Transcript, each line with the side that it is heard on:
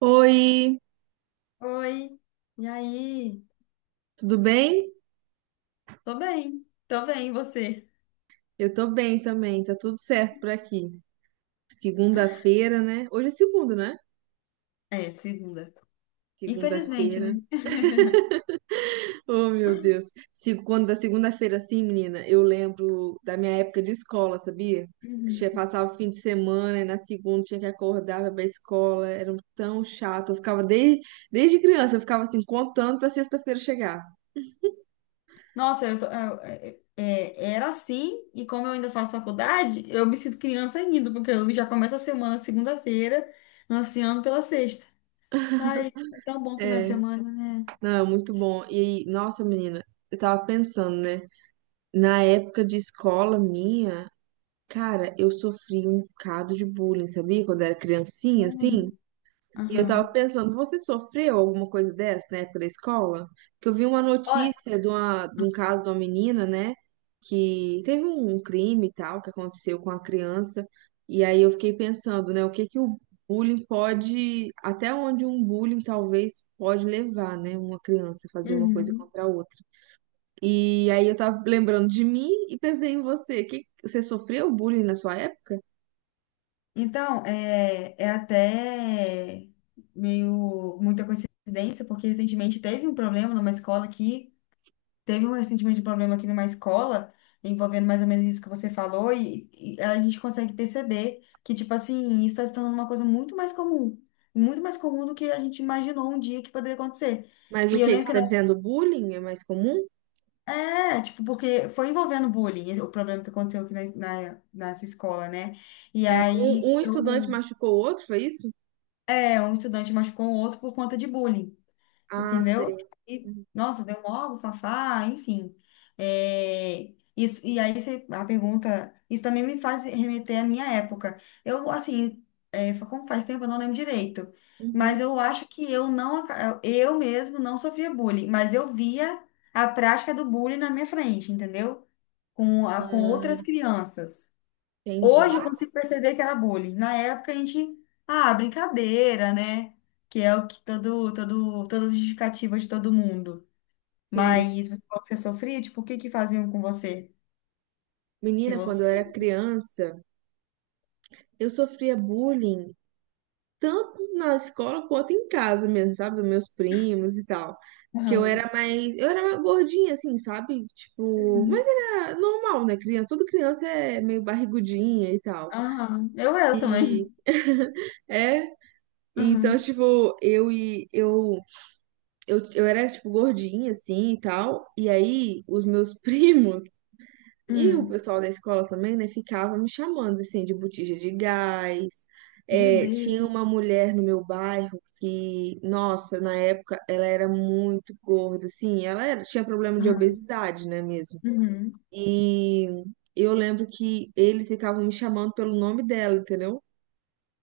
right: Oi,
left: Oi, e aí?
right: tudo bem?
left: Tô bem, e você?
right: Eu tô bem também, tá tudo certo por aqui. Segunda-feira, né? Hoje é segunda, né?
left: É, segunda. Infelizmente, né?
right: Segunda-feira. Oh, meu Deus. Quando da segunda-feira, assim, menina, eu lembro da minha época de escola, sabia? Que tinha
left: Uhum.
right: passava o fim de semana e na segunda tinha que acordar pra ir pra escola. Era tão chato. Desde criança, eu ficava assim, contando pra sexta-feira chegar.
left: Nossa, eu tô- eu- é- é, era assim, e como eu ainda faço faculdade, eu me sinto criança ainda, porque eu já começo a semana segunda-feira, ansiando pela sexta. Ai, é tão bom final de
right: É,
left: semana, né?
right: não, é muito bom. E, nossa, menina, eu tava pensando, né? Na época de escola minha. Cara, eu sofri um bocado de bullying, sabia? Quando eu era criancinha,
left: Sério?
right: assim. E eu tava
left: Aham.
right: pensando, você sofreu alguma coisa dessa na época da escola? Porque eu vi uma
left: Olha.
right: notícia de, uma, de um caso de uma menina, né? Que teve um crime e tal que aconteceu com a criança. E aí eu fiquei pensando, né? O que que o bullying pode. Até onde um bullying talvez pode levar, né? Uma criança a fazer uma coisa
left: Uhum.
right: contra a outra. E aí eu tava lembrando de mim e pensei em você. Que, você sofreu bullying na sua época?
left: Então, é até meio muita coincidência, porque recentemente teve um problema numa escola aqui, teve um recentemente um problema aqui numa escola, envolvendo mais ou menos isso que você falou, e a gente consegue perceber que, tipo assim, isso está se tornando uma coisa muito mais comum do que a gente imaginou um dia que poderia acontecer.
right: Mas o
left: E eu
right: que que
left: lembro
right: você
left: que
right: está
left: não.
right: dizendo? Bullying é mais comum?
left: É, tipo, porque foi envolvendo bullying, o problema que aconteceu aqui nessa escola, né? E
right: Ah,
left: aí
right: um estudante
left: eu.
right: machucou o outro, foi isso?
left: É, um estudante machucou o outro por conta de bullying,
right: Ah,
left: entendeu?
right: sei.
left: E, nossa, deu mó fafá, enfim. É, isso, e aí você, a pergunta, isso também me faz remeter à minha época. Eu, assim, como faz tempo eu não lembro direito, mas
right: Uhum.
left: eu acho que eu não, eu mesmo não sofria bullying, mas eu via a prática do bullying na minha frente, entendeu? Com outras
right: Ah,
left: crianças.
right: entendi.
left: Hoje eu consigo perceber que era bullying. Na época a gente, ah, brincadeira, né? Que é o que todas as justificativa de todo mundo.
right: Sim.
left: Mas você falou que você sofria, tipo, o que que faziam com você? Que
right: Menina, quando eu
left: você.
right: era criança, eu sofria bullying tanto na escola quanto em casa mesmo, sabe? Dos meus primos e tal. Que eu
left: Aham,
right: era mais. Eu era mais gordinha, assim, sabe? Tipo. Mas
left: uhum,
right: era normal, né? Criança, toda criança é meio barrigudinha e tal.
left: aham. Eu era
right: E.
left: também.
right: É. Então,
left: Aham.
right: tipo, eu e eu eu, eu era, tipo, gordinha, assim, e tal. E aí, os meus primos e o
left: Hum.
right: pessoal da escola também, né, ficavam me chamando, assim, de botija de gás.
left: Meu
right: É,
left: Deus.
right: tinha uma mulher no meu bairro que, nossa, na época, ela era muito gorda, assim. Tinha problema de
left: Aham,
right: obesidade, né, mesmo.
left: uhum,
right: E eu lembro que eles ficavam me chamando pelo nome dela, entendeu?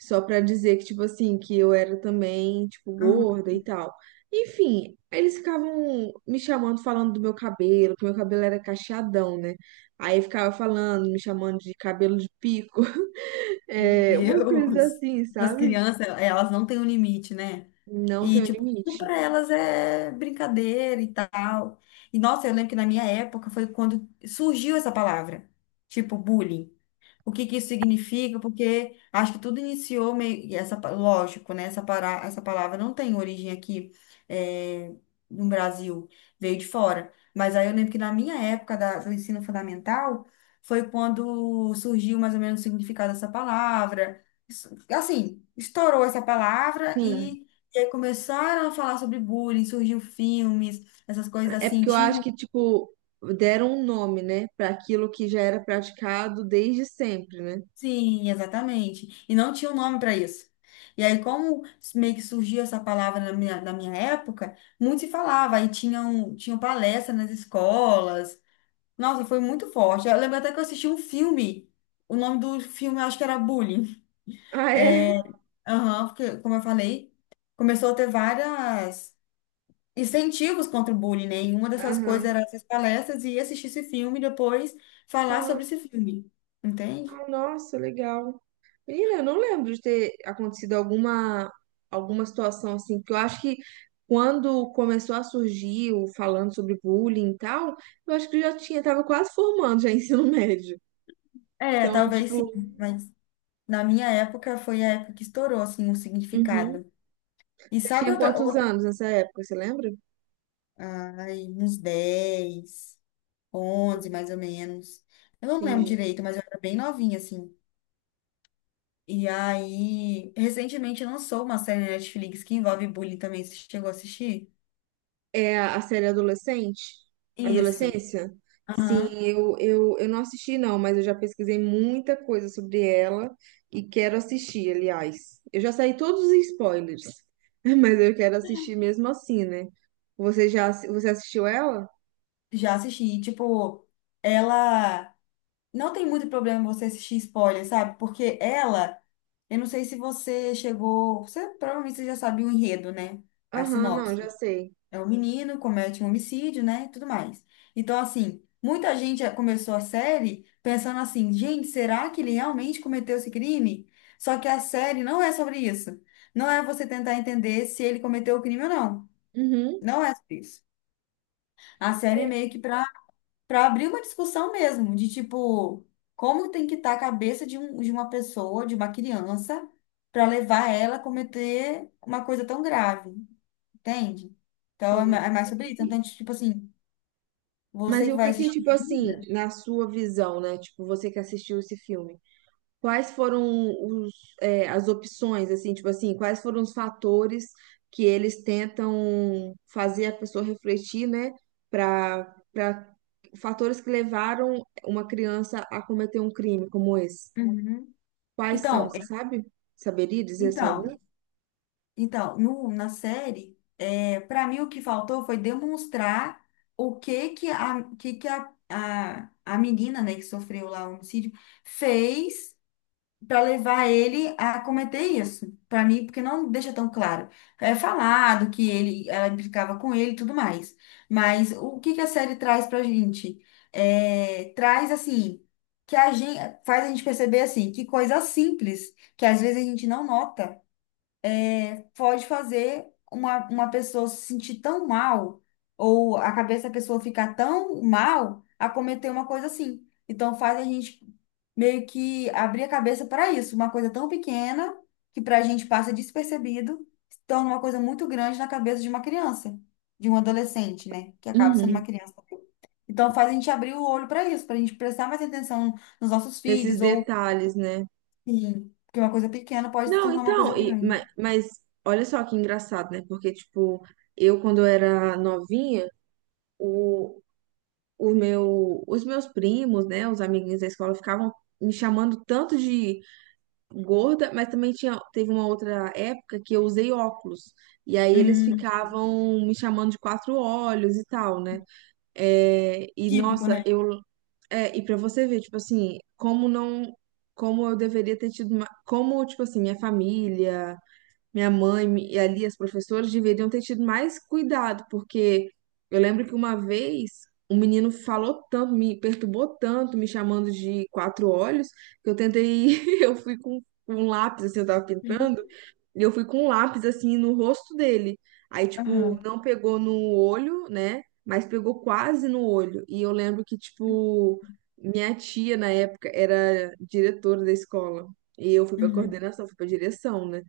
right: Só pra dizer que, tipo assim, que eu era também, tipo,
left: aham.
right: gorda e tal. Enfim, eles ficavam me chamando, falando do meu cabelo, que meu cabelo era cacheadão, né? Aí ficava falando, me chamando de cabelo de pico,
left: Meu
right: é, umas coisas
left: Deus.
right: assim,
left: As
right: sabe?
left: crianças, elas não têm um limite, né?
right: Não tem
left: E,
right: um
left: tipo, tudo
right: limite.
left: pra elas é brincadeira e tal. E, nossa, eu lembro que na minha época foi quando surgiu essa palavra, tipo, bullying, o que que isso significa, porque acho que tudo iniciou meio, e essa, lógico, né? Essa palavra não tem origem aqui, eh, no Brasil, veio de fora. Mas aí eu lembro que na minha época do ensino fundamental foi quando surgiu mais ou menos o significado dessa palavra. Assim, estourou essa palavra
right: Sim,
left: e aí começaram a falar sobre bullying, surgiu filmes, essas coisas
right: é
left: assim.
right: porque eu
left: Tinha.
right: acho que, tipo, deram um nome, né, pra aquilo que já era praticado desde sempre, né?
left: Sim, exatamente. E não tinha um nome para isso. E aí, como meio que surgiu essa palavra na minha época, muito se falava. Aí tinham palestra nas escolas. Nossa, foi muito forte. Eu lembro até que eu assisti um filme. O nome do filme, eu acho que era Bullying.
right: Ah, é?
left: É. Aham. Porque, como eu falei, começou a ter várias incentivos contra o bullying, né? E uma dessas coisas
right: Aham.
left: era essas palestras e assistir esse filme e depois falar sobre esse filme. Entende?
right: Ah, nossa, legal. Menina, eu não lembro de ter acontecido alguma, alguma situação assim, porque eu acho que quando começou a surgir o falando sobre bullying e tal, eu acho que eu já tinha, tava quase formando já ensino médio.
left: É,
right: Então,
left: talvez
right: tipo,
left: sim, mas. Na minha época, foi a época que estourou, assim, o
right: uhum.
left: significado. E
right: Você
left: sabe
right: tinha
left: outra,
right: quantos
left: outra...
right: anos nessa época, você lembra?
left: Ai, uns 10 11 mais ou menos. Eu não lembro
right: Entendi.
left: direito, mas eu era bem novinha, assim. E aí, recentemente lançou uma série na Netflix que envolve bullying também. Você chegou a assistir?
right: É a série adolescente?
left: Isso.
right: Adolescência? Sim,
left: Aham.
right: eu não assisti, não, mas eu já pesquisei muita coisa sobre ela e quero assistir, aliás. Eu já saí todos os spoilers, mas eu quero assistir mesmo assim, né? Você você assistiu ela?
left: Já assisti. Tipo, ela. Não tem muito problema você assistir spoiler, sabe? Porque ela. Eu não sei se você chegou. Você provavelmente você já sabia o enredo, né? A
right: Aham, não, já
left: sinopse.
right: sei.
left: É o menino, comete um homicídio, né? Tudo mais. Então, assim, muita gente já começou a série pensando assim, gente, será que ele realmente cometeu esse crime? Só que a série não é sobre isso. Não é você tentar entender se ele cometeu o crime ou não.
right: Uhum.
left: Não é sobre isso. A série é
right: É,
left: meio que para abrir uma discussão mesmo, de tipo, como tem que estar a cabeça de uma pessoa, de uma criança, para levar ela a cometer uma coisa tão grave, entende? Então, é
right: sim.
left: ma- é mais sobre isso. Então, tipo assim.
right: Mas
left: Você
right: e
left: que
right: o
left: vai
right: que que,
left: assistir
right: tipo assim,
left: ainda?
right: na sua visão, né? Tipo, você que assistiu esse filme? Quais foram os, é, as opções, assim, tipo assim, quais foram os fatores que eles tentam fazer a pessoa refletir, né, para fatores que levaram uma criança a cometer um crime como esse?
left: Uhum.
right: Quais são,
left: Então,
right: você
left: é-
right: sabe? Saberia dizer assim algum?
left: então, então, no, na série, para mim o que faltou foi demonstrar o que que a menina, né, que sofreu lá o homicídio, fez para levar ele a cometer isso, para mim, porque não deixa tão claro. É falado que ele, ela implicava com ele e tudo mais. Mas o que que a série traz pra gente? É, traz assim, que a gente faz a gente perceber assim, que coisa simples, que às vezes a gente não nota, pode fazer uma pessoa se sentir tão mal, ou a cabeça da pessoa ficar tão mal a cometer uma coisa assim. Então faz a gente meio que abrir a cabeça para isso, uma coisa tão pequena que para a gente passa despercebido, se torna uma coisa muito grande na cabeça de uma criança, de um adolescente, né, que acaba sendo uma
right: Uhum.
left: criança. Então faz a gente abrir o olho para isso, para a gente prestar mais atenção nos nossos
right: Nesses
left: filhos ou.
right: detalhes, né?
left: Sim, porque uma coisa pequena pode se
right: Não,
left: tornar uma coisa
right: então, e-
left: grande.
right: ma- Mas, olha só que engraçado, né? Porque, tipo, eu quando eu era novinha, os meus primos, né, os amiguinhos da escola ficavam me chamando tanto de gorda, mas também tinha, teve uma outra época que eu usei óculos. E aí eles
left: Hum,
right: ficavam me chamando de quatro olhos e tal, né? É, e
left: típico,
right: nossa,
left: né?
right: eu é, e para você ver, tipo assim, como não como eu deveria ter tido uma, como tipo assim, minha família minha mãe e ali as professoras deveriam ter tido mais cuidado, porque eu lembro que uma vez um menino falou tanto, me perturbou tanto, me chamando de quatro olhos, que eu tentei, eu fui com um lápis, assim, eu tava pintando, e eu fui com um lápis, assim, no rosto dele. Aí, tipo,
left: Aham.
right: não pegou no olho, né? Mas pegou quase no olho. E eu lembro que, tipo, minha tia, na época, era diretora da escola. E eu fui pra
left: Uhum.
right: coordenação, fui pra direção, né?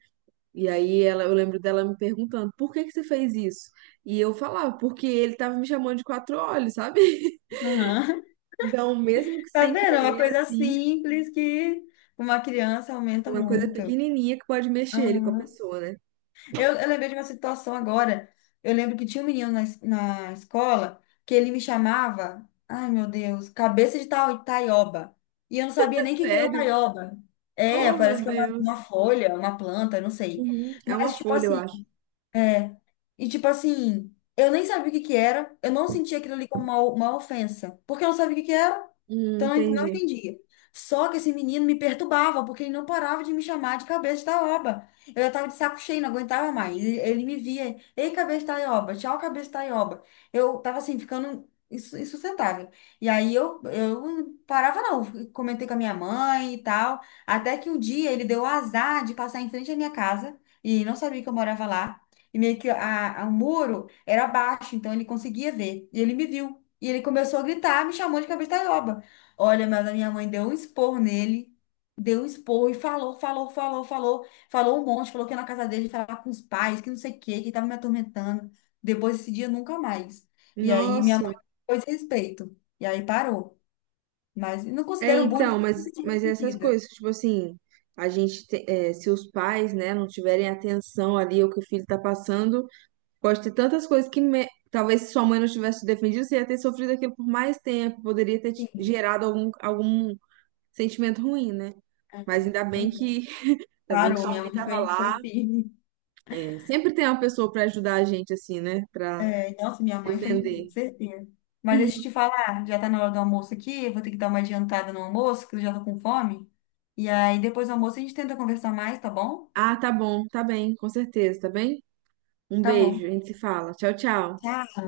right: E aí ela, eu lembro dela me perguntando, por que que você fez isso? E eu falava, porque ele tava me chamando de quatro olhos, sabe?
left: Aham.
right: Então, mesmo que
left: Tá
right: sem
left: vendo? É uma
right: querer,
left: coisa
right: assim,
left: simples que uma criança aumenta
right: uma coisa
left: muito.
right: pequenininha que pode mexer ele com a pessoa, né?
left: Eu lembrei de uma situação agora. Eu lembro que tinha um menino na escola que ele me chamava, ai meu Deus, cabeça de taioba. E eu não sabia nem o que que era
right: Sério?
left: taioba. É,
right: Oh,
left: parece
right: meu
left: que é uma,
right: Deus.
left: uma folha, uma planta, eu não sei.
right: Uhum. É uma
left: Mas, tipo
right: folha, eu
left: assim,
right: acho.
left: é. E, tipo assim, eu nem sabia o que que era, eu não sentia aquilo ali como uma ofensa, porque eu não sabia o que que era. Então, eu não
right: Entendi.
left: entendia. Só que esse menino me perturbava, porque ele não parava de me chamar de cabeça da oba. Eu já estava de saco cheio, não aguentava mais. Ele me via, ei, cabeça da oba, tchau, cabeça da oba. Eu estava assim, ficando insustentável. E aí eu não parava, não. Comentei com a minha mãe e tal. Até que um dia ele deu o azar de passar em frente à minha casa, e não sabia que eu morava lá. E meio que o muro era baixo, então ele conseguia ver. E ele me viu. E ele começou a gritar, me chamou de cabeça da. Olha, mas a minha mãe deu um expor nele, deu um expor e falou, falou, falou, falou, falou um monte, falou que ia na casa dele falar com os pais, que não sei o quê, que tava me atormentando. Depois desse dia, nunca mais. E aí minha
right: Nossa.
left: mãe pôs respeito. E aí parou. Mas não
right: É,
left: considero bullying
right: então,
left: porque eu não me sentia
right: mas essas
left: ofendida.
right: coisas, tipo assim, a gente, te- é, se os pais, né, não tiverem atenção ali ao que o filho tá passando, pode ter tantas coisas talvez se sua mãe não tivesse te defendido, você ia ter sofrido aquilo por mais tempo, poderia ter te
left: Sim.
right: gerado algum, algum sentimento ruim, né?
left: Aí.
right: Mas ainda
left: Pois
right: bem
left: é.
right: que, ainda bem que
left: Parou,
right: sua mãe
left: minha mãe
right: estava
left: foi
right: lá.
left: firme.
right: É, sempre tem uma pessoa para ajudar a gente, assim, né? Para
left: É, nossa, minha mãe foi
right: defender.
left: certeira. Mas deixa eu te falar, já tá na hora do almoço aqui, eu vou ter que dar uma adiantada no almoço, que eu já tô com fome. E aí, depois do almoço, a gente tenta conversar mais, tá bom?
right: Ah, tá bom, tá bem, com certeza, tá bem? Um
left: Tá
right: beijo,
left: bom.
right: a gente se fala. Tchau, tchau.
left: Tchau.